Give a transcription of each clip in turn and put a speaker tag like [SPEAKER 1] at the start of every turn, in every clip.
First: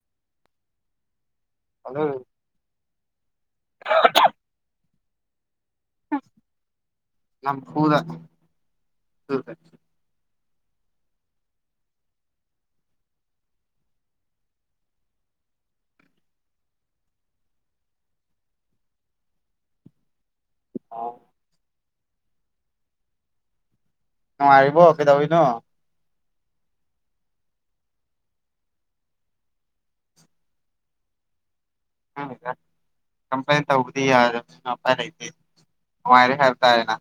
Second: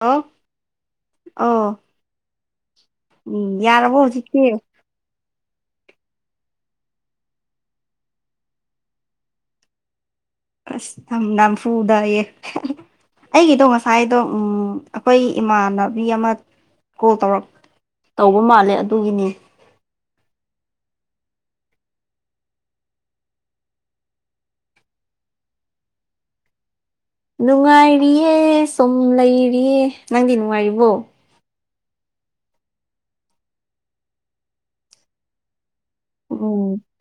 [SPEAKER 1] ꯍꯥ ꯑꯣ
[SPEAKER 2] ꯑꯗꯨ
[SPEAKER 1] ꯎꯝ ꯌꯥꯔꯕꯣ ꯍꯧꯖꯤꯛꯁꯤ
[SPEAKER 2] ꯅꯝ ꯐꯨꯗ ꯇ
[SPEAKER 1] ꯑꯁ ꯊꯝꯅꯝ ꯐꯨꯗꯑ ꯑꯩꯒꯤꯗꯣ ꯉꯁꯥꯏꯗꯣ ꯑꯩꯈꯣꯏ ꯏꯃꯥꯟꯅꯕꯤ ꯑꯃ ꯀꯣꯜ ꯇꯧꯔꯛ ꯇꯧꯕ ꯃꯥꯜꯂꯦ ꯑꯗꯨꯒꯤꯅꯤ
[SPEAKER 2] ꯑꯥꯎ ꯅꯨꯡꯉꯥꯏꯔꯤꯕꯣ ꯀꯩꯗꯧꯕꯅꯣ
[SPEAKER 1] ꯅꯨꯡꯉꯥꯏꯔꯤꯌꯦ ꯁꯨꯝ ꯂꯩꯔꯤꯌꯦ ꯅꯪꯗꯤ ꯅꯨꯡꯉꯥꯏꯔꯤꯕꯣ
[SPEAKER 2] ꯎ ꯀꯝꯄ꯭ꯂ ꯇꯗꯤ ꯑꯄꯥꯏꯔ ꯑ ꯍꯔꯦ ꯍꯔ
[SPEAKER 1] ꯎꯝ
[SPEAKER 2] ꯇꯑꯅ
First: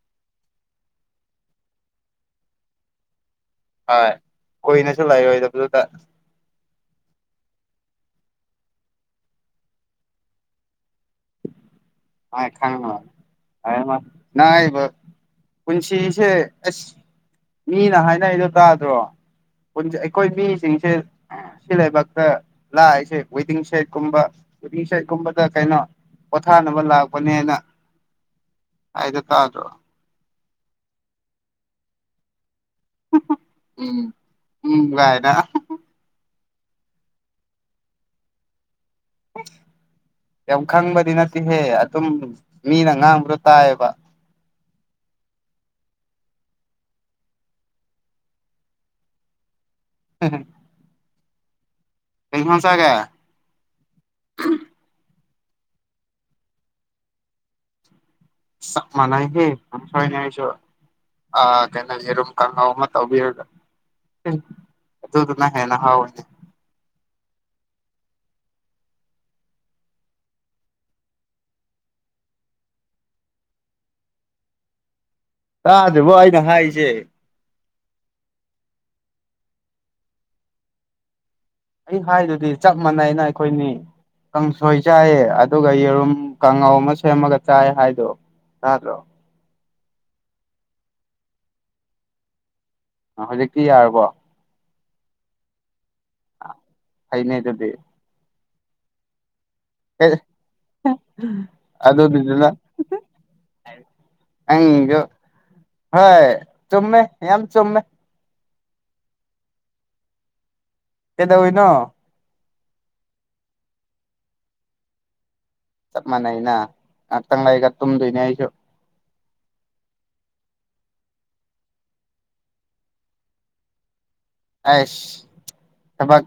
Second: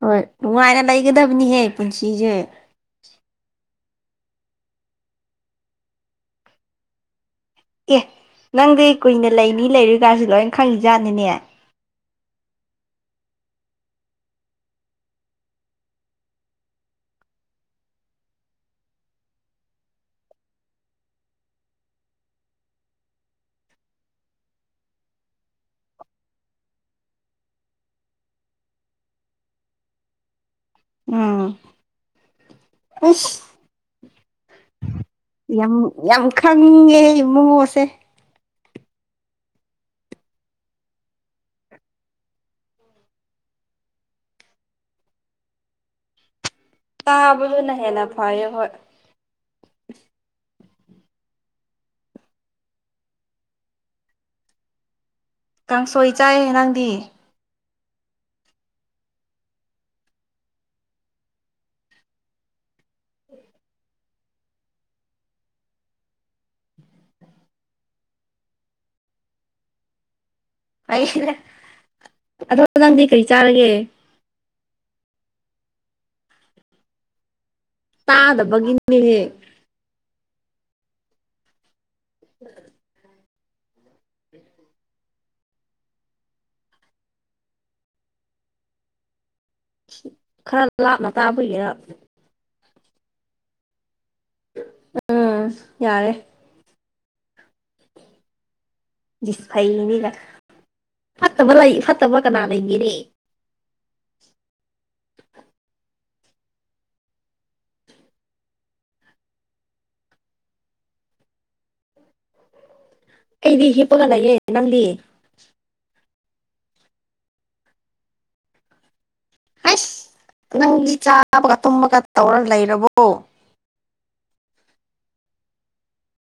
[SPEAKER 1] ꯍꯣꯏ ꯅꯨꯡꯉꯥꯏꯅ ꯂꯩꯒꯗꯕꯅꯤꯍꯦ ꯄꯨꯟꯁꯤꯁꯦ
[SPEAKER 2] ꯍꯣꯏ ꯀꯨꯏꯅꯁꯨ ꯂꯩꯥꯛꯔꯣꯏꯗꯕꯗꯨꯗ
[SPEAKER 1] ꯑꯦꯍ ꯅꯪꯗꯤ ꯀꯨꯏꯅ ꯂꯩꯅꯤ ꯂꯩꯔꯨꯀꯁꯨ ꯂꯣꯏ ꯈꯪꯂꯤ ꯖꯥꯠꯅꯤꯅꯦ
[SPEAKER 2] ꯑ ꯈ ꯄꯨꯟꯁꯤꯁꯦ ꯑꯁ ꯃꯤꯅ ꯍꯥꯏꯅꯩꯗꯣ ꯇꯥꯗ꯭ꯔꯣ ꯟ ꯑꯩꯈꯣꯏ ꯃꯤꯁꯤꯡꯁꯦ ꯁꯤ ꯂꯩꯥꯏꯕꯛꯇ ꯂꯥꯛꯏꯁꯦ ꯋꯦꯗꯤꯡ ꯁꯦꯠꯀꯨꯝꯕ ꯁ ꯀꯨꯝꯕꯗ ꯀꯩꯅꯣ ꯄꯊꯥ ꯂꯥꯛꯄꯅꯦ ꯍꯥꯏꯅ ꯍꯥꯏꯗ ꯇꯥꯗ꯭ꯔꯣ
[SPEAKER 1] ꯎꯝ
[SPEAKER 2] ꯎꯝ ꯎꯝ ꯥꯏ
[SPEAKER 1] ꯌꯥꯝ ꯌꯥꯝ ꯈꯪꯉꯦ ꯏꯃꯨꯡꯉꯣꯁꯦ
[SPEAKER 2] [inaudible] ꯌꯥꯝ ꯈꯪꯕꯗꯤ ꯅꯠꯇꯦꯍꯦ ꯑꯗꯨꯝ ꯃꯤꯅ ꯉꯥꯡꯕ꯭ꯔꯣ ꯇꯥꯏꯑꯕ
[SPEAKER 1] ꯇꯥꯕꯗꯨꯅ ꯍꯦꯟꯅ ꯐꯩꯌꯦ ꯍꯣꯏ
[SPEAKER 2] ꯍꯝ ꯀꯩꯚꯥꯟꯁꯒꯦ
[SPEAKER 1] ꯀꯥꯡꯁꯣꯏ ꯆꯥꯏ ꯅꯪꯗꯤ
[SPEAKER 2] ꯃꯅꯥꯥꯏꯦꯩꯅ ꯍꯥꯏ ꯑ ꯀ ꯀ ꯇꯧꯕꯤꯔꯒ ꯑꯗꯨꯗꯨꯅ ꯍꯦꯟꯅ ꯍꯥꯎꯋꯅꯤ
[SPEAKER 1] ꯑꯩꯁꯤ ꯑꯗꯣ ꯅꯪꯗꯤ ꯀꯔꯤ ꯆꯥꯔꯒꯦ
[SPEAKER 2] ꯇꯥꯗꯦꯕꯣ ꯑꯩꯅ ꯍꯥꯏꯁꯦ
[SPEAKER 1] ꯇꯥꯗꯕꯒꯤ ꯍꯦ
[SPEAKER 2] ꯑꯩ ꯍꯥꯏꯗꯨꯗꯤ ꯆꯞ ꯃꯥꯟꯅꯩꯅ ꯑꯩꯈꯣꯏꯅꯤ ꯀꯥꯡꯁꯣꯏ ꯆꯥꯏꯑ ꯑꯗꯨꯒ ꯌꯦꯔꯨꯝ ꯀꯥꯡꯉꯥꯎ ꯑꯃ ꯁꯦꯝꯃꯒ ꯆꯥꯏ ꯍꯥꯏꯗꯣ ꯑꯗꯣ
[SPEAKER 1] ꯈꯔ ꯂꯥꯞꯅ ꯇꯥꯕꯒꯤꯔ
[SPEAKER 2] ꯍꯧꯖꯤꯛꯇꯤ ꯌꯥꯔꯕꯣ
[SPEAKER 1] ꯎꯝ ꯌꯥꯔꯦ
[SPEAKER 2] ꯍꯥꯏꯅꯦ ꯑꯗꯨꯗꯤ
[SPEAKER 1] ꯁ ꯐꯅꯤꯒ
[SPEAKER 2] ꯑꯦ
[SPEAKER 1] ꯐꯠꯇꯕ ꯂꯩ ꯐꯠꯇꯕ ꯀꯅꯥ
[SPEAKER 2] ꯑꯗꯨꯗꯨꯗꯨꯅ
[SPEAKER 1] ꯂꯩ ꯃꯤꯅꯦꯦ
[SPEAKER 2] ꯍꯣꯏ ꯆꯨꯝꯃꯦ ꯌꯥꯝ ꯆꯨꯝꯃꯦ ꯀꯗꯧꯣꯏꯅꯣ
[SPEAKER 1] ꯑꯩꯗꯤ ꯍꯤꯞꯄꯒ ꯂꯩꯑꯦ ꯅꯪꯗꯤ
[SPEAKER 2] ꯆꯞ ꯃꯥꯟꯅꯩꯩꯅ ꯉꯍꯥꯛꯇꯪ ꯂꯩꯒ ꯇꯨꯝꯗꯣꯏꯅꯦ ꯑꯩꯁꯨ
[SPEAKER 1] ꯑꯁ ꯅꯪꯗꯤ ꯆꯥꯕꯒ ꯇꯨꯝꯃꯒ ꯇꯧꯔ ꯂꯩꯔꯕꯣ
[SPEAKER 2] ꯑꯁ ꯊꯕꯥꯥꯛ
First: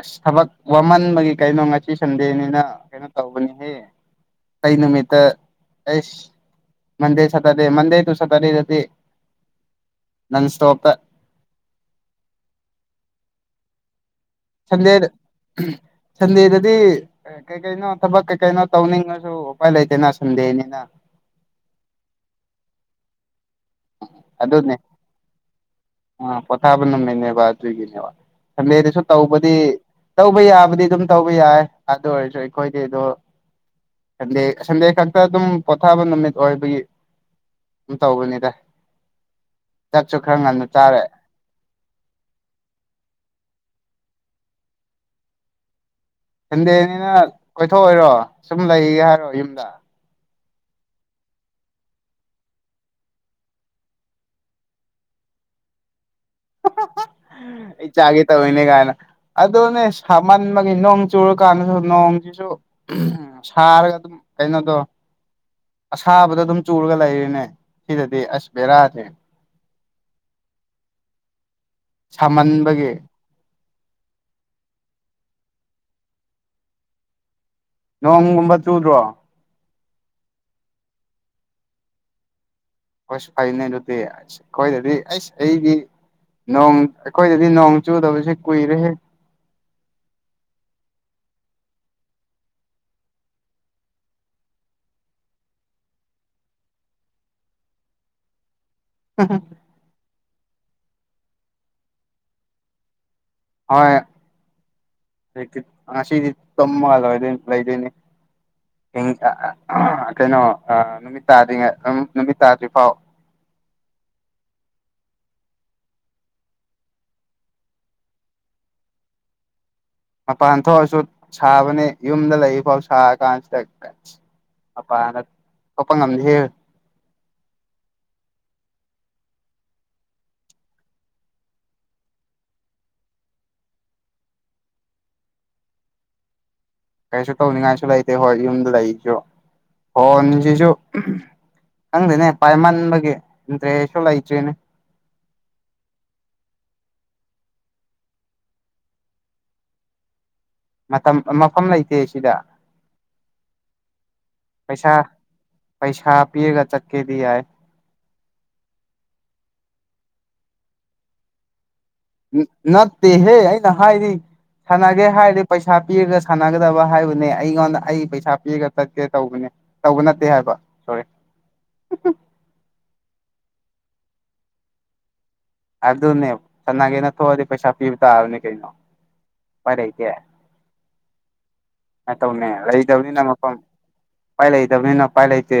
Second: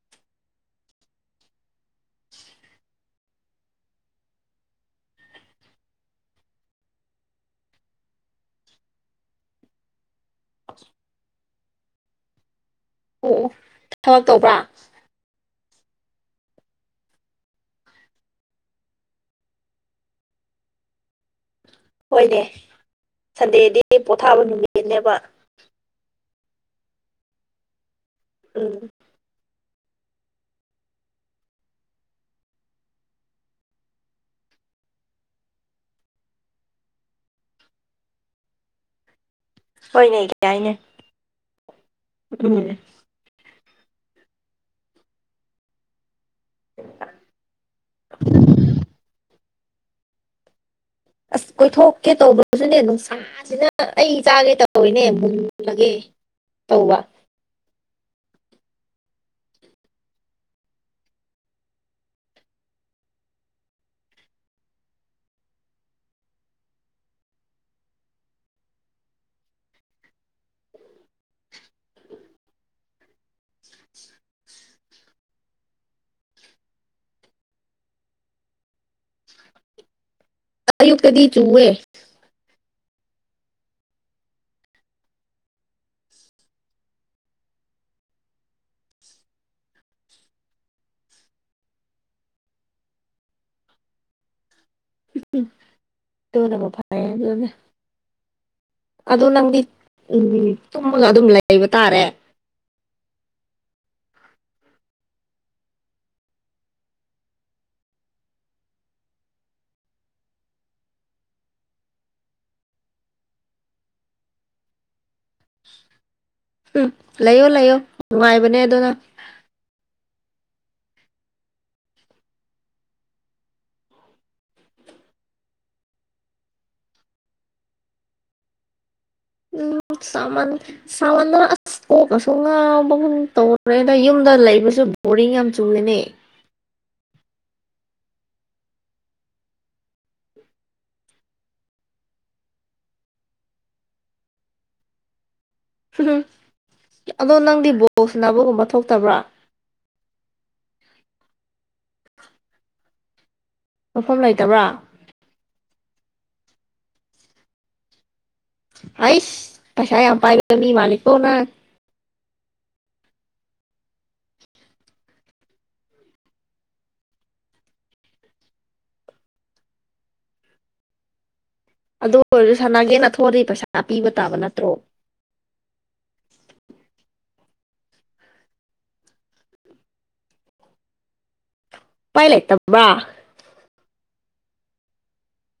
[SPEAKER 2] ꯑꯁ ꯊꯕꯛ ꯋꯥꯃꯟꯕꯒꯤ ꯀꯩꯅꯣ ꯉꯁꯤ ꯁꯟꯗꯦꯅꯤꯅ ꯀꯩꯅꯣ ꯇꯧꯕꯅꯤꯍꯦ ꯀꯩ ꯅꯨꯃꯤꯠꯠꯇ ꯑꯦꯁ ꯃꯗꯦ ꯁꯇꯥꯗꯦ ꯃꯗꯦ ꯇꯨ ꯁꯇꯥꯔ ꯑꯗꯨꯗꯤ ꯅꯟ ꯁꯇꯣꯄꯦ
[SPEAKER 1] ꯑꯣ ꯊꯕꯛ ꯇꯧꯕ꯭ꯔꯥ
[SPEAKER 2] ꯆꯗꯦꯗꯗꯤ ꯀꯩ ꯀꯩꯅꯣ ꯊꯕꯛ ꯀꯩ ꯀꯩꯅꯣ ꯇꯧꯅꯤꯡꯉꯁꯨ ꯎꯄꯥꯏ ꯂꯩꯇꯦꯅ ꯁꯟꯗꯦꯅꯤꯅ
[SPEAKER 1] ꯍꯣꯏꯅꯦ ꯁꯟꯗꯦꯗꯤ ꯄꯣꯊꯥꯕ ꯅꯨꯃꯤꯠꯅꯦꯕ
[SPEAKER 2] ꯑꯥ ꯄꯣꯊꯥꯕ ꯅꯝꯃꯤꯅꯦꯕ ꯑꯗꯨꯒꯤꯅꯦꯕ
[SPEAKER 1] ꯎꯝ
[SPEAKER 2] ꯁꯟꯗꯦꯗꯁꯨ ꯇꯧꯕꯗꯤ ꯇꯧꯕ ꯌꯥꯕꯨꯗꯤ ꯑꯗꯨꯝ ꯇꯧꯕ ꯌꯥꯏ ꯑꯗꯨ ꯑꯣꯏꯔꯁꯨ ꯑꯩꯈꯣꯏꯗꯤ ꯑꯗꯨꯣ ꯁꯟꯗꯦ ꯁꯟꯗꯦ ꯈꯛꯇ ꯑꯗꯨꯝ ꯄꯣꯊꯥꯕ ꯅꯨꯃꯤꯠ ꯑꯣꯏꯕꯒꯤ ꯇꯧꯕꯅꯤꯗ ꯆꯥꯛꯁꯨ
[SPEAKER 1] ꯍꯣꯏꯅꯦ
[SPEAKER 2] ꯈꯔ ꯉꯟꯅ
[SPEAKER 1] ꯀꯏꯅꯦ
[SPEAKER 2] ꯆꯥꯔꯦ
[SPEAKER 1] ꯎꯦ [unintelligible] [inaudible]
[SPEAKER 2] ꯁꯟꯗꯦꯅꯤꯅ ꯀꯣꯏꯊꯣꯛꯑꯣꯏꯔꯣ ꯁꯨꯝ ꯂꯩꯒꯦ ꯍꯥꯏꯔꯣ ꯌꯨꯝꯗ [unintelligible]
[SPEAKER 1] ꯑꯁ
[SPEAKER 2] [inaudible]
[SPEAKER 1] ꯀꯣꯏꯊꯣꯛꯀꯦ ꯇꯧꯕ꯭ꯔꯁꯨꯅꯦ ꯅꯨꯡꯁꯥꯁꯤꯅ ꯑꯩ ꯆꯥꯒꯦ ꯇꯧꯔꯤꯅꯦ ꯃꯨꯟ ꯃꯨꯜꯂꯒꯦ ꯇꯧ ꯋꯥ [unintelligible] [inaudible]
[SPEAKER 2] ꯑꯩ ꯆꯥꯒꯦ ꯇꯧꯔꯤꯤꯅꯦ ꯀꯥꯏꯅ ꯑꯗꯨꯅꯦ ꯁꯥꯃꯟꯕꯒꯤ ꯅꯣꯡ ꯆꯨꯔꯀꯥꯟꯗꯁꯨ ꯅꯣꯡꯁꯤꯁꯨ ꯎ ꯁꯥꯔꯒ ꯑꯗꯨꯝ ꯀꯩꯅꯣꯗꯣ ꯑꯁꯥꯕꯗ ꯑꯗꯨꯝ ꯆꯨꯔꯒ ꯂꯩꯔꯤꯅꯦ ꯁꯤꯗꯗꯤ ꯑꯁ ꯕꯦꯔꯥꯁꯦ ꯁꯥꯍꯟꯕꯒꯤ
[SPEAKER 1] [unintelligible] [inaudible]
[SPEAKER 2] ꯅꯣꯡꯒꯨꯝꯕ ꯆꯨꯗ꯭ꯔꯣ
[SPEAKER 1] ꯇꯌꯨꯛꯇꯗꯤ ꯆꯨꯋꯦ
[SPEAKER 2] ꯍꯁ ꯐꯅꯦ ꯑꯗꯨꯗꯤꯁ ꯈꯣꯏ ꯑꯗꯨꯗꯤ ꯑꯩꯁ ꯑꯩꯒꯤ ꯅꯣꯡ ꯑꯩꯈꯣꯏꯗꯗꯤ ꯅꯣꯡ ꯆꯨꯗꯕꯁꯦ ꯀꯨꯏꯔꯦ
[SPEAKER 1] ꯇꯅꯝꯕ ꯐ ꯑꯗꯨꯅꯦ ꯑꯗꯨ ꯅꯪꯗꯤ ꯎ ꯇꯨꯝꯃꯒ ꯑꯗꯨꯝ ꯂꯩꯕ ꯇꯥꯔꯦ
[SPEAKER 2] ꯍꯣꯏ ꯉꯁꯤꯗꯤ ꯇꯝꯃꯒꯗꯣꯏ ꯂꯩꯗꯣꯏꯅꯦ ꯀꯩꯅꯣ ꯅꯨꯃꯤꯠ ꯇꯥꯗ꯭ꯔꯤꯉꯩ ꯅꯨꯃꯤꯠ ꯇꯥꯗ꯭ꯔꯤ ꯐꯥꯎ [unintelligible] [inaudible]
[SPEAKER 1] ꯎꯝ ꯂꯩꯌꯣ ꯂꯩꯌꯣ ꯅꯨꯡꯉꯥꯏꯕꯅꯦ ꯑꯗꯨꯅ
[SPEAKER 2] ꯃꯄꯥꯟ ꯊꯣꯛꯑꯁꯨ ꯁꯥꯕꯅꯤ ꯌꯨꯝꯗ ꯂꯩꯔꯤꯐꯥꯎ ꯁꯥꯔ ꯀꯥꯟꯁꯤꯗ ꯑꯄꯥꯅ ꯊꯣꯛꯄ ꯉꯝꯗꯦ
[SPEAKER 1] ꯎꯝ ꯁꯃꯅ ꯁꯃꯅ ꯀꯣꯛꯀꯁꯨ ꯉꯥꯎꯕꯒꯨꯟ ꯇꯧꯔꯦ ꯑꯗ ꯌꯨꯝꯗ ꯂꯩꯕꯁꯨ ꯕꯣꯔꯤꯡ ꯌꯥꯝ ꯆꯨꯏꯦꯅꯦ
[SPEAKER 2] ꯀꯩꯁꯨ ꯇꯧꯅꯤꯡꯉꯥꯏꯁꯨ ꯂꯩꯇꯦ ꯍꯣꯏ ꯌꯨꯝꯗ ꯂꯩꯔꯤꯁꯨ ꯍꯣꯏꯁꯤꯁꯨ ꯍꯪꯗꯦꯅꯦ ꯄꯥꯏꯃꯥꯟꯕꯦ ꯅꯟꯗ꯭ꯔꯦꯁꯣꯂ ꯏꯇ꯭ꯔꯤꯅꯦ
[SPEAKER 1] ꯎ ꯑꯗꯣ ꯅꯪꯗꯤ ꯕꯣꯛꯁ ꯅꯕꯒꯨꯝꯕ ꯊꯣꯛꯇꯕ꯭ꯔꯥ
[SPEAKER 2] ꯃꯇꯝ ꯃꯐꯝ ꯂꯩꯇꯦ ꯁꯤꯗ
[SPEAKER 1] ꯃꯐꯝ ꯂꯩꯇꯕ꯭ꯔꯥ
[SPEAKER 2] ꯄꯩꯁꯥ ꯄꯩꯁꯥ ꯄꯤꯑꯒ ꯆꯠꯀꯦꯗꯤ ꯌꯥꯏ
[SPEAKER 1] ꯑꯏꯁ ꯀꯁꯥꯏ ꯌꯥꯝ ꯄꯥꯏꯒ ꯃꯤ ꯃꯥꯅꯤꯛꯣꯅ
[SPEAKER 2] ꯅ ꯇꯦꯍꯦ ꯑꯩ ꯅꯍꯗꯤ ꯁꯥꯟꯅꯒꯦ ꯍꯥꯏꯔꯗꯤ ꯄꯩꯁꯥ ꯄꯤꯔꯒ ꯁꯥꯟꯅꯒꯗꯕ ꯍꯥꯏꯕꯅꯦ ꯑꯩꯉꯣꯟꯗ ꯑꯩ ꯄꯩꯁꯥ ꯄꯤꯔꯒ ꯆꯠꯀꯦ ꯇꯧꯕꯅꯦ ꯇꯧꯕ ꯅꯠꯇꯦ ꯍꯥꯏꯕ ꯁꯣꯔꯤ
[SPEAKER 1] ꯑꯗꯨ ꯑꯣꯏꯔꯁꯨ ꯁꯅꯥꯒꯦꯅꯊꯣꯛꯑꯗꯤ ꯄꯩꯁꯥ ꯄꯤꯕ ꯇꯥꯕ ꯅꯠꯇ꯭ꯔꯣ
[SPEAKER 2] ꯑꯗꯨꯅꯦ ꯁꯅꯥꯒꯤꯅ ꯊꯣꯛꯑꯗꯤ ꯄꯩꯁꯥ ꯄꯤꯕ ꯇꯥꯔꯕꯅꯦ ꯀꯩꯅꯣ ꯐ ꯂꯩꯇꯦ ꯀ
[SPEAKER 1] ꯎꯄꯥꯏ
[SPEAKER 2] ꯇꯧꯅꯦ
[SPEAKER 1] ꯂꯩꯇꯕ꯭ꯔꯥ
[SPEAKER 2] ꯂꯩꯗꯕꯅꯤꯅ ꯃꯐꯝ ꯄꯥꯏꯂ ꯏꯗ ꯃꯤꯅ ꯄꯥꯏꯂ ꯏꯆꯦ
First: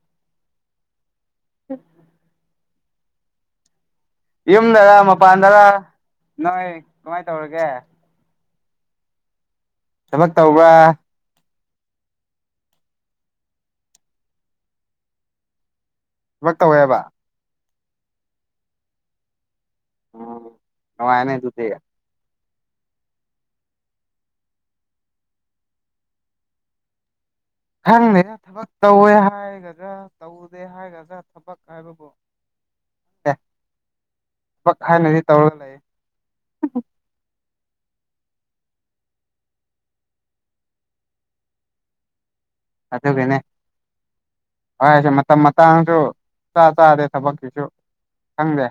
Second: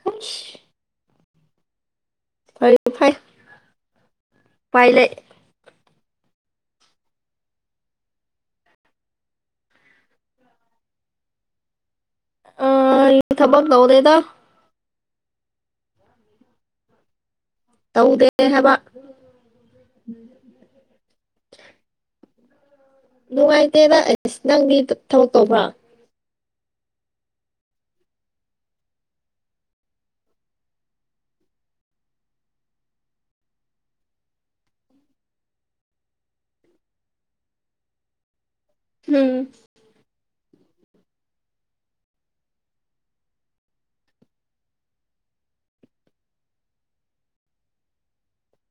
[SPEAKER 1] ꯈꯨꯁ
[SPEAKER 2] ꯎꯝ
[SPEAKER 1] ꯐꯔꯦ ꯐꯩ ꯎꯄꯥꯏ
[SPEAKER 2] ꯌꯨꯝꯗꯔ
[SPEAKER 1] ꯂꯩ
[SPEAKER 2] ꯃꯄꯥꯟꯗꯔ ꯅꯣꯏ ꯀꯃꯥꯏꯅ ꯇꯧꯔꯒꯦ ꯊꯕꯛ ꯇꯧꯕ꯭ꯔꯥ
[SPEAKER 1] ꯑ ꯊꯕꯛ ꯇ ꯍꯧꯗꯦꯗ
[SPEAKER 2] ꯊꯕ ꯇꯧꯋꯦꯕ
[SPEAKER 1] ꯇꯧꯗꯦꯍꯕ
[SPEAKER 2] ꯎꯝ ꯑ ꯑꯦꯅꯦ ꯊ ꯊ
[SPEAKER 1] ꯅꯨꯡꯉꯥꯏꯇꯦꯗ ꯑꯦꯁ ꯅꯪꯗꯤ ꯊꯕꯛ ꯇꯧꯕ꯭ꯔꯥ
[SPEAKER 2] ꯈꯪꯗꯦ ꯊꯕꯛ ꯇꯧꯋꯦ ꯍꯥꯏꯒꯗ꯭ꯔꯥ ꯇꯧꯗꯦ ꯍꯥꯏꯒꯗ꯭ꯔꯥ ꯊꯕꯛ ꯍꯥꯏꯕꯕꯨ ꯑꯦ ꯄꯛ ꯍꯥꯏꯥꯏꯅꯗꯤ ꯇꯧꯔꯒ ꯂꯩ
[SPEAKER 1] ꯎꯝ
[SPEAKER 2] ꯑꯗꯒꯅꯦ ꯍꯣꯏꯁꯦ ꯃꯇꯝ ꯃꯇꯥꯡꯁꯨ ꯆꯥ ꯆꯥꯗꯦ ꯊꯕꯛꯀꯤꯁꯨ ꯐꯪꯗꯦ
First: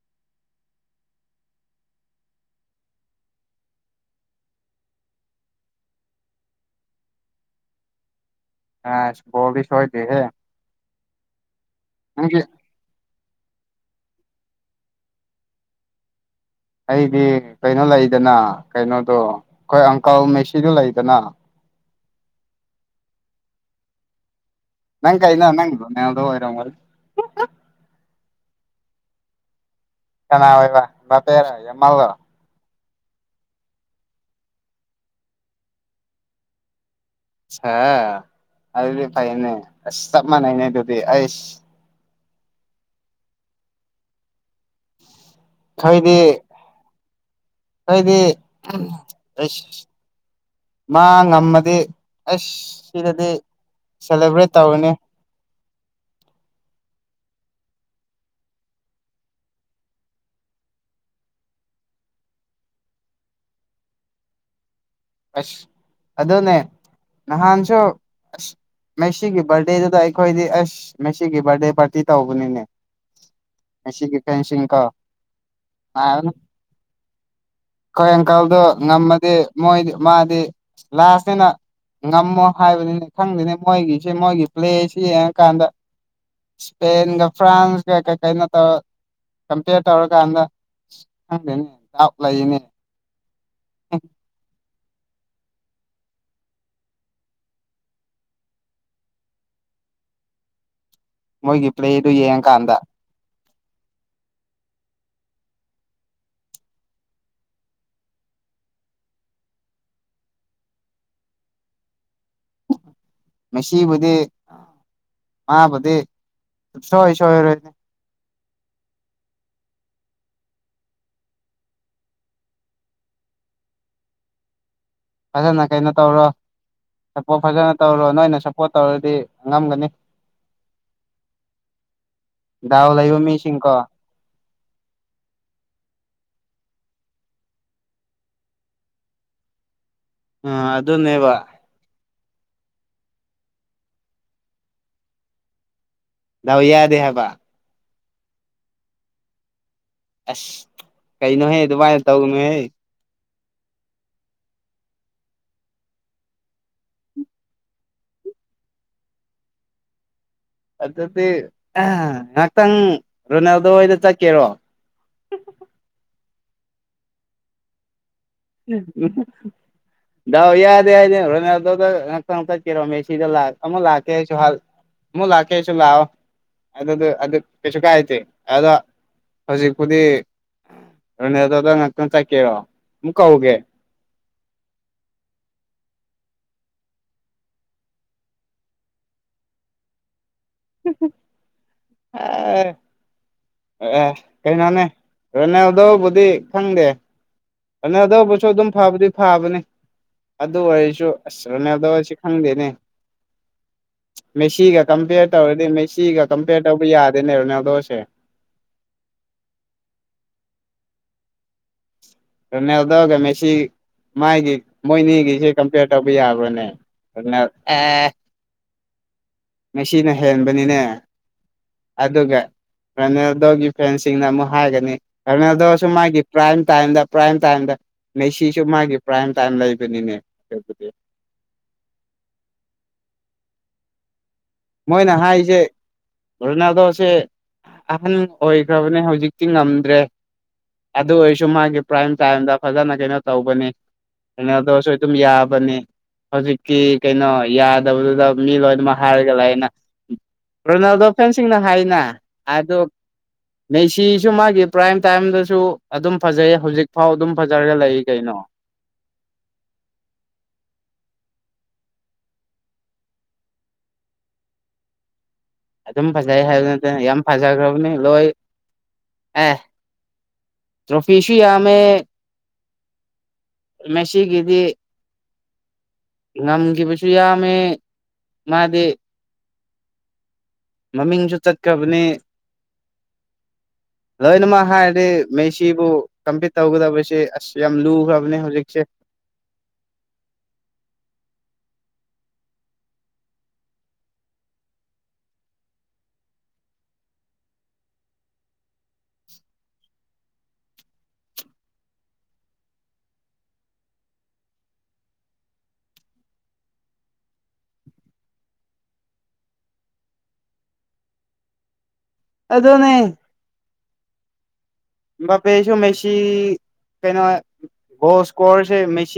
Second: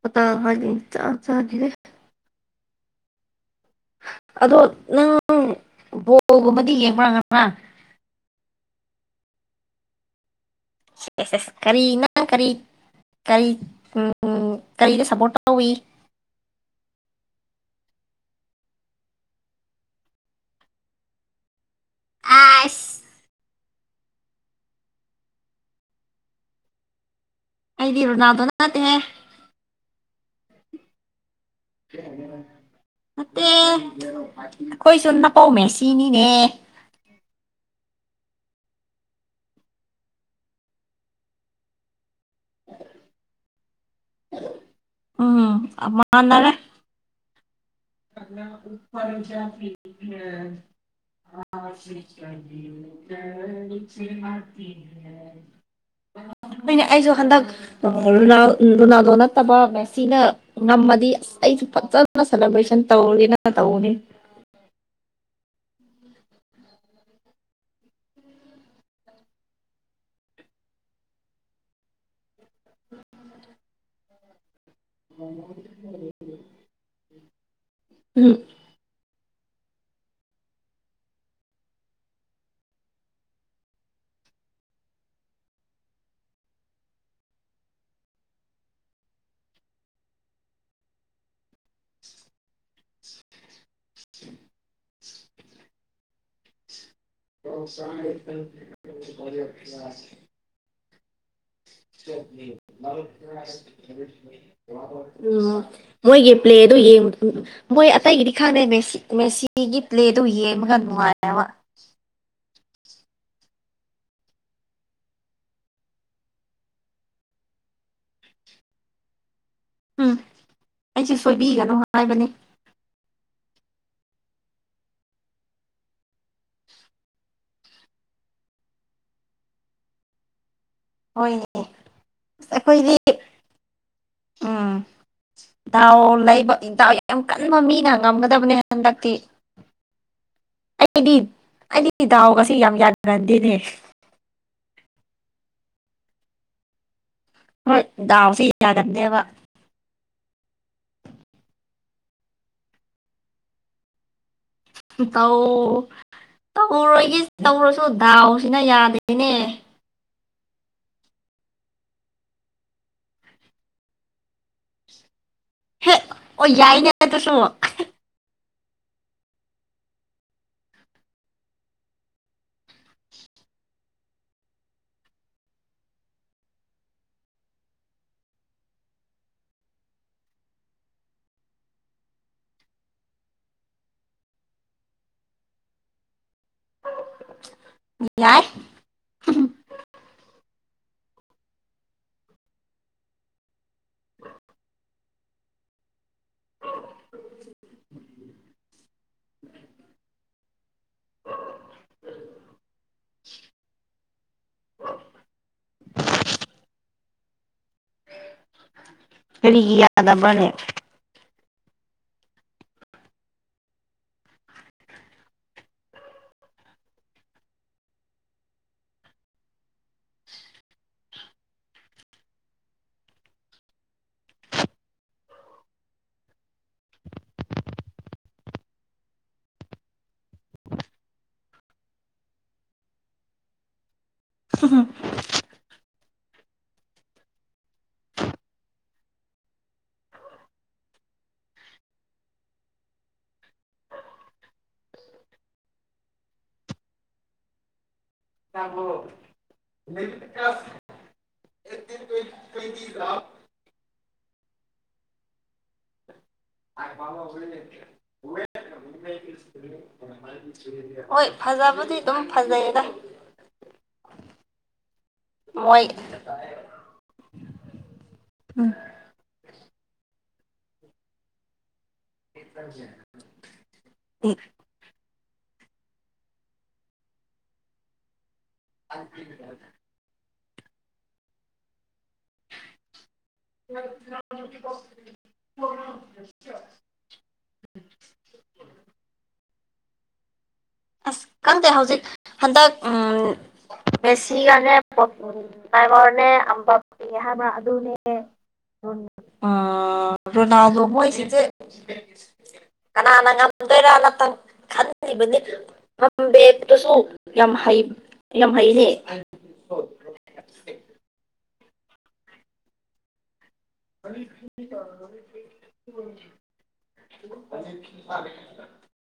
[SPEAKER 1] ꯄ ꯇ ꯍꯥꯏ ꯆꯥ ꯆꯥꯗ [unintelligible] ꯑꯗꯣ ꯅꯪ ꯕꯣꯜꯒꯨꯝꯕꯗꯤ ꯌꯦꯡꯕꯥꯒꯗ꯭ꯔ
[SPEAKER 2] ꯑ ꯣꯕꯤꯁ ꯑꯣꯏꯗꯤꯍꯦ
[SPEAKER 1] [unintelligible] ꯀꯔꯤꯅ ꯀꯔꯤ ꯀꯩ ꯎꯝ ꯀꯩꯗ ꯁꯄꯣꯔ ꯇꯧꯋꯤ
[SPEAKER 2] ꯑꯩꯗꯤ ꯀꯩꯅꯣ ꯂꯩꯗꯅ ꯀꯩꯅꯣꯗꯣ ꯑꯩꯈꯣꯏ ꯑꯪꯀꯜ ꯃꯦꯁꯤꯗꯣ ꯂꯩꯗꯅ [inaudible]
[SPEAKER 1] ꯑꯁ
[SPEAKER 2] ꯅꯪ ꯀꯩꯅꯣ ꯅꯪ ꯔꯣꯅꯥꯜꯗꯣ ꯑꯣꯏꯔꯝꯒꯅꯤ
[SPEAKER 1] ꯑꯩꯗꯤ ꯔꯣꯅꯥꯗꯣ ꯅ ꯅꯠꯇꯍꯦ
[SPEAKER 2] ꯀꯅꯥ ꯑꯣꯏꯕ ꯕꯄꯦ ꯔꯣ ꯌꯥꯝꯃꯜ ꯂꯣ
[SPEAKER 1] ꯅꯠꯇꯦ ꯑꯈꯣꯏꯁꯨ ꯅꯥꯄꯧ ꯃꯦꯁꯤꯅꯤꯅꯦ
[SPEAKER 2] ꯍ ꯑꯗꯨꯗꯤ ꯐꯩꯅꯦ ꯑꯁ ꯆꯞ ꯃꯥꯟꯅꯩꯅꯦ ꯑꯗꯨꯗꯤ ꯑꯩꯁ
[SPEAKER 1] ꯎꯝ ꯑ
[SPEAKER 2] ꯑꯩꯈꯣꯏꯗꯤ
[SPEAKER 1] ꯃꯥꯅꯔꯦ
[SPEAKER 2] ꯑꯩꯈꯣꯏꯗꯤ ꯑꯩꯁ ꯃꯥ ꯉꯝꯃꯗꯤ
[SPEAKER 1] [unintelligible]
[SPEAKER 2] ꯑꯁ ꯁꯤꯗꯗꯤ ꯁꯦꯂꯦꯕ꯭ꯔꯦꯠ ꯇꯧꯔꯅꯤ
[SPEAKER 1] [unintelligible]
[SPEAKER 2] [inaudible]
[SPEAKER 1] ꯅꯦ ꯑꯩꯁꯨ ꯍꯟꯗꯛ ꯔꯣ ꯔꯣꯅꯥꯜꯗꯣ ꯅꯠꯇꯕ ꯃꯦꯁꯤꯅ ꯉꯝꯃꯗꯤ ꯑꯁ ꯑꯩꯁꯨ ꯐꯖꯅ ꯁꯦꯂꯦꯕ꯭ꯔꯦꯁꯟ ꯇꯧꯅꯤꯅ ꯇꯧꯅꯤ
[SPEAKER 2] ꯑꯁ ꯑꯗꯣꯅꯦ ꯅꯍꯥꯟꯁꯨ ꯃꯦꯁꯤꯒꯤ ꯕꯥꯔꯗꯦꯗꯨꯗ ꯑꯩꯈꯣꯏꯗꯤ ꯑꯁ ꯃꯦꯁꯤꯒꯤ ꯕꯥꯔꯗꯦ ꯄꯥꯔꯇꯤ ꯇꯧ ꯄꯨꯅꯤꯅꯦ ꯃꯦꯁꯤꯀꯤ ꯐꯦꯟ ꯁꯤꯡ ꯀꯣ ꯍꯣꯏ
[SPEAKER 1] ꯎꯝ
[SPEAKER 2] ꯑꯪꯀꯜꯗꯣ ꯉꯝꯃꯗꯤ ꯃꯣꯏꯗꯤ ꯃꯥꯗꯤ ꯂꯥꯁꯅꯦꯅ ꯉꯝꯃꯣ ꯍꯥꯏꯕꯅꯤꯅꯦ ꯈꯪꯗꯅꯤ ꯃꯣꯏꯒꯤꯁꯤꯦ ꯃꯣꯏꯒꯤ ꯄ꯭ꯂꯦꯁꯤ ꯌꯦꯡꯉꯀꯥꯟꯗ ꯏꯁꯄꯦꯟꯒ ꯐ꯭ꯔꯥꯟꯁꯒ ꯀꯩ ꯀꯩꯅꯣꯠꯇ ꯀꯝꯄꯤꯌꯔ ꯇꯧꯔꯀꯥꯟꯗ ꯈꯪꯗꯅꯤ ꯗꯥꯎꯠ ꯂꯩꯅꯤ [unintelligible]
[SPEAKER 1] [unintelligible]
[SPEAKER 2] ꯃꯣꯏꯒꯤ ꯄ꯭ꯂꯦꯗꯨ
[SPEAKER 1] [unintelligible]
[SPEAKER 2] ꯌꯦꯡꯉꯀꯥꯟꯗ
[SPEAKER 1] ꯎꯝ ꯃꯣꯏꯒꯤ ꯄ꯭ꯂꯦꯗꯣ ꯌꯦꯡ ꯃꯣꯏ ꯑꯇꯩꯒꯤꯗꯤ ꯈꯥꯅꯦ ꯃꯦꯁꯤ ꯃꯦꯁꯤꯒꯤ ꯄꯂꯦꯗꯣ ꯌꯦꯡꯃ ꯅꯨꯉꯥꯏꯑꯦꯕ
[SPEAKER 2] ꯃꯁꯤꯕꯨꯗꯤ ꯃꯥꯕꯨꯗꯤ ꯁꯨꯞ ꯁꯣꯏꯔꯔꯣꯏ
[SPEAKER 1] ꯎꯝ ꯑꯩꯁꯦ ꯁꯣꯏꯕꯤꯒꯅꯨ ꯍꯥꯏꯕꯅꯤ
[SPEAKER 2] ꯐꯖꯅ ꯀꯩꯅꯣ ꯇꯧꯔꯣ ꯁꯞꯄꯣꯔꯠ ꯐꯖꯅ ꯇꯧꯔꯣ ꯅꯣꯏꯅ ꯁꯞꯄꯣꯔꯠ ꯇꯧꯔꯗꯤ ꯉꯝꯒꯅꯤ
[SPEAKER 1] ꯍꯣꯏꯅꯦ ꯑꯁ
[SPEAKER 2] ꯗꯥꯎ
[SPEAKER 1] ꯑꯩꯈꯣꯏꯗꯤ
[SPEAKER 2] ꯂꯩꯕ ꯃꯤꯁꯤꯡꯀꯣ
[SPEAKER 1] ꯎꯝ ꯇꯥꯎ ꯂꯩꯕ ꯌꯥꯝ ꯀꯟꯕ ꯃꯤꯅ ꯉꯝꯒꯗꯕꯅꯦ ꯍꯟꯗꯛꯇꯤ
[SPEAKER 2] ꯎ ꯑꯗꯨ ꯅꯦꯕ
[SPEAKER 1] ꯗꯥꯎ ꯒꯁꯤ ꯌꯥꯝ ꯌꯥꯒꯟꯗꯦꯅꯦ
[SPEAKER 2] ꯅꯎ ꯌꯥꯗꯦ ꯍꯥꯏꯕ
[SPEAKER 1] ꯗꯥꯎꯁꯤ ꯌꯥꯒꯟꯗꯦꯕ
[SPEAKER 2] ꯑꯁ ꯀꯩꯩꯅꯣꯍꯦ ꯑꯗꯨꯃꯥꯏꯅ ꯇꯧꯅꯨꯍꯦ
[SPEAKER 1] ꯇꯥꯎ ꯇꯧꯔꯒꯤ ꯇꯧꯔꯁꯨ ꯗꯥꯎꯁꯤꯅ ꯌꯥꯗꯦꯅꯦ
[SPEAKER 2] ꯑꯗꯨꯗꯤ ꯉꯍꯥꯛꯇꯪ ꯔꯣꯅꯥꯜꯗꯣ ꯍꯣꯏꯗ ꯆꯠꯀꯦꯔꯣ [unintelligible]
[SPEAKER 1] ꯍꯦ ꯑꯣ ꯌꯥꯏꯅꯦ ꯑꯗꯨꯁꯨ
[SPEAKER 2] ꯎ ꯗꯥꯎ ꯌꯥꯗꯦ ꯍꯥꯏꯗꯤ ꯔꯣꯅꯥꯜꯗꯣ ꯗ ꯉꯛꯇ ꯆꯠꯀꯦꯔꯣ ꯃꯦꯁꯤꯗ ꯂꯥꯛ ꯑꯃ ꯂꯥꯛꯀꯦ ꯍꯥꯏꯁꯨ ꯍ ꯃꯨꯂ ꯀꯦꯁꯨꯂ ꯑ ꯑꯗꯨ ꯑꯗꯨ ꯀꯦꯁꯨ ꯀꯥꯏꯇꯦ ꯑꯗ ꯍꯧꯖꯤꯛꯄꯨꯗꯤ ꯔꯣꯅꯦꯜꯗꯣꯗ ꯉꯥꯛꯇꯪ ꯆꯠꯀꯦꯔꯣ ꯑꯃꯨꯛ ꯀꯧꯒꯦ
[SPEAKER 1] ꯌꯥꯔ
[SPEAKER 2] ꯍ ꯑꯦ ꯀꯩꯅꯣꯅꯦ ꯔꯅꯦꯦꯜꯗꯕꯨꯗꯤ ꯈꯪꯗꯦ ꯑ ꯑꯗꯧꯕꯁꯨ ꯑꯗꯨꯝ ꯐꯕꯗꯤ ꯐꯥꯕꯅꯤ ꯑꯗꯨ ꯑꯣꯏꯔꯁꯨ ꯑꯁ ꯔꯅꯦꯗ ꯑꯣꯏꯁꯤ ꯈꯪꯗꯦꯅꯦ ꯃꯦꯁꯤꯒ ꯀꯝꯄꯦꯌꯔ ꯇꯧꯔꯗꯤ ꯃꯦꯁꯤꯒ ꯀꯝꯄꯦꯌꯔ ꯇꯧꯕ ꯌꯥꯗꯦꯅꯦꯕꯅꯦ
[SPEAKER 1] ꯐꯔꯤꯒꯤ ꯌꯥꯗꯕꯅꯦ
[SPEAKER 2] ꯀꯗꯒꯦ ꯃꯦꯁꯤ ꯃꯥꯥꯏꯒꯤ ꯃꯣꯏꯅꯤꯒꯤꯁꯦ ꯀꯝꯄꯤꯌꯔ ꯇꯧꯕ ꯌꯥꯕ꯭ꯔꯣꯅꯦ ꯑꯗꯨ ꯃꯁꯤꯅ ꯍꯦꯟꯕꯅꯤꯅꯦ ꯑꯗꯨꯒ ꯔꯔꯅꯦꯜꯗꯣꯒꯤ ꯐꯦꯟꯁꯤꯡꯅ ꯑꯃꯨꯛ ꯍꯥꯏꯒꯅꯤ ꯔꯔꯅꯦꯜꯗꯣꯁꯨ ꯃꯥꯒꯤ ꯄ꯭ꯔꯥꯏꯝ ꯇꯝ ꯄ꯭ꯔꯥꯏꯝ ꯇꯥꯝ ꯅ ꯁꯤꯁꯨ ꯃꯥꯒꯤ ꯄ꯭ꯔꯥꯏꯝ ꯇꯥꯏꯝ ꯂꯩꯕꯅꯤꯅꯦꯕꯨꯗꯤ ꯃꯣꯏꯅ ꯍꯥꯏꯁꯦ ꯔꯣꯅꯥꯜꯗꯣꯁꯦ ꯑꯍꯟ ꯑꯣꯏꯈ꯭ꯔꯕꯅꯦ ꯍꯧꯖꯤꯛꯇꯤ ꯉꯝꯗ꯭ꯔꯦ ꯑꯗꯨ ꯑꯣꯏꯔꯁꯨ ꯃꯥꯒꯤ ꯄ꯭ꯔꯥꯏꯝ ꯇꯥꯏꯝꯗ ꯐꯖꯅ ꯀꯩꯅꯣ ꯇꯧꯕꯅꯤ ꯀꯩꯅꯣꯗꯁꯨ ꯑꯗꯨꯝ ꯌꯥꯕꯅꯦ ꯍꯧꯖꯤꯛꯀꯤ ꯀꯩꯅꯣ ꯃꯤ ꯂꯣꯏꯃ ꯍꯔꯒꯂꯥꯏ ꯔꯣꯅꯥꯜꯗꯣ ꯐꯦꯟꯁꯤꯡꯅ ꯍꯥꯏꯅ ꯑ ꯁꯤꯁꯨ ꯃꯥꯒꯤ ꯄ꯭ꯔꯥꯏꯝ ꯇꯥꯏꯝꯗꯁꯨ ꯑꯗꯨꯝ ꯐꯖꯩ ꯍꯧꯖꯤꯛ ꯐꯥꯎ ꯑꯗꯨꯝ ꯐꯖꯔꯒ ꯂꯩꯔꯤ ꯀꯩꯅꯣ
[SPEAKER 1] ꯍꯣꯏ ꯐꯖꯕꯨꯗꯤ ꯑꯗꯨꯝ ꯐꯖꯩꯌꯦꯗ ꯃꯣꯏ
[SPEAKER 2] ꯑꯗꯨꯝ ꯐꯖꯩ ꯍꯥꯏꯕ ꯅꯠꯇꯅ ꯌꯥꯝ ꯐꯖꯈ꯭ꯔꯕꯅꯤ ꯂꯣꯏ ꯑꯦ ꯇ꯭ꯔꯣꯐꯁꯨꯃꯦ
[SPEAKER 1] ꯍ
[SPEAKER 2] ꯉꯝꯒꯤ ꯄꯩꯁꯨ ꯌꯥꯃꯦ
[SPEAKER 1] ꯑꯦ
[SPEAKER 2] ꯃꯃꯤꯡꯁꯨ ꯆꯠꯈꯕꯅꯦ ꯂꯣꯏꯅꯃꯛ ꯍꯥꯏꯔꯗꯤ ꯃꯩꯁꯤꯕꯨ ꯀꯝꯄꯤꯠ ꯇꯧꯒꯗꯕꯁꯦ ꯑꯁ ꯌꯥꯝ ꯂꯨꯈ꯭ꯔꯕꯅꯦ ꯍꯧꯖꯤꯛꯁꯦ [inaudible]
[SPEAKER 1] ꯑꯁ ꯈꯪꯗꯦ ꯍꯧꯖꯤꯛ ꯍꯟꯗꯛ ꯎ ꯃꯦꯁꯤꯒꯅꯦ ꯇꯥꯏꯕꯔꯅꯦ ꯑꯝꯕ ꯍꯥꯏꯕꯥ ꯑꯗꯨꯅꯦ ꯑ꯭ꯔꯣꯅ ꯀꯅꯥꯅ ꯉꯝꯗꯣꯏꯔꯅꯪ ꯈ ꯝꯕꯁꯨ ꯌꯥꯝ ꯍꯩ ꯌꯥꯝ ꯍꯩꯅꯦ
[SPEAKER 2] vl. ꯑꯗꯣꯅꯦ ꯄꯁꯨ ꯃꯦꯁꯤ ꯀꯩꯅꯣ ꯣ ꯁꯀꯣꯔꯁꯦ ꯃꯦꯁꯤ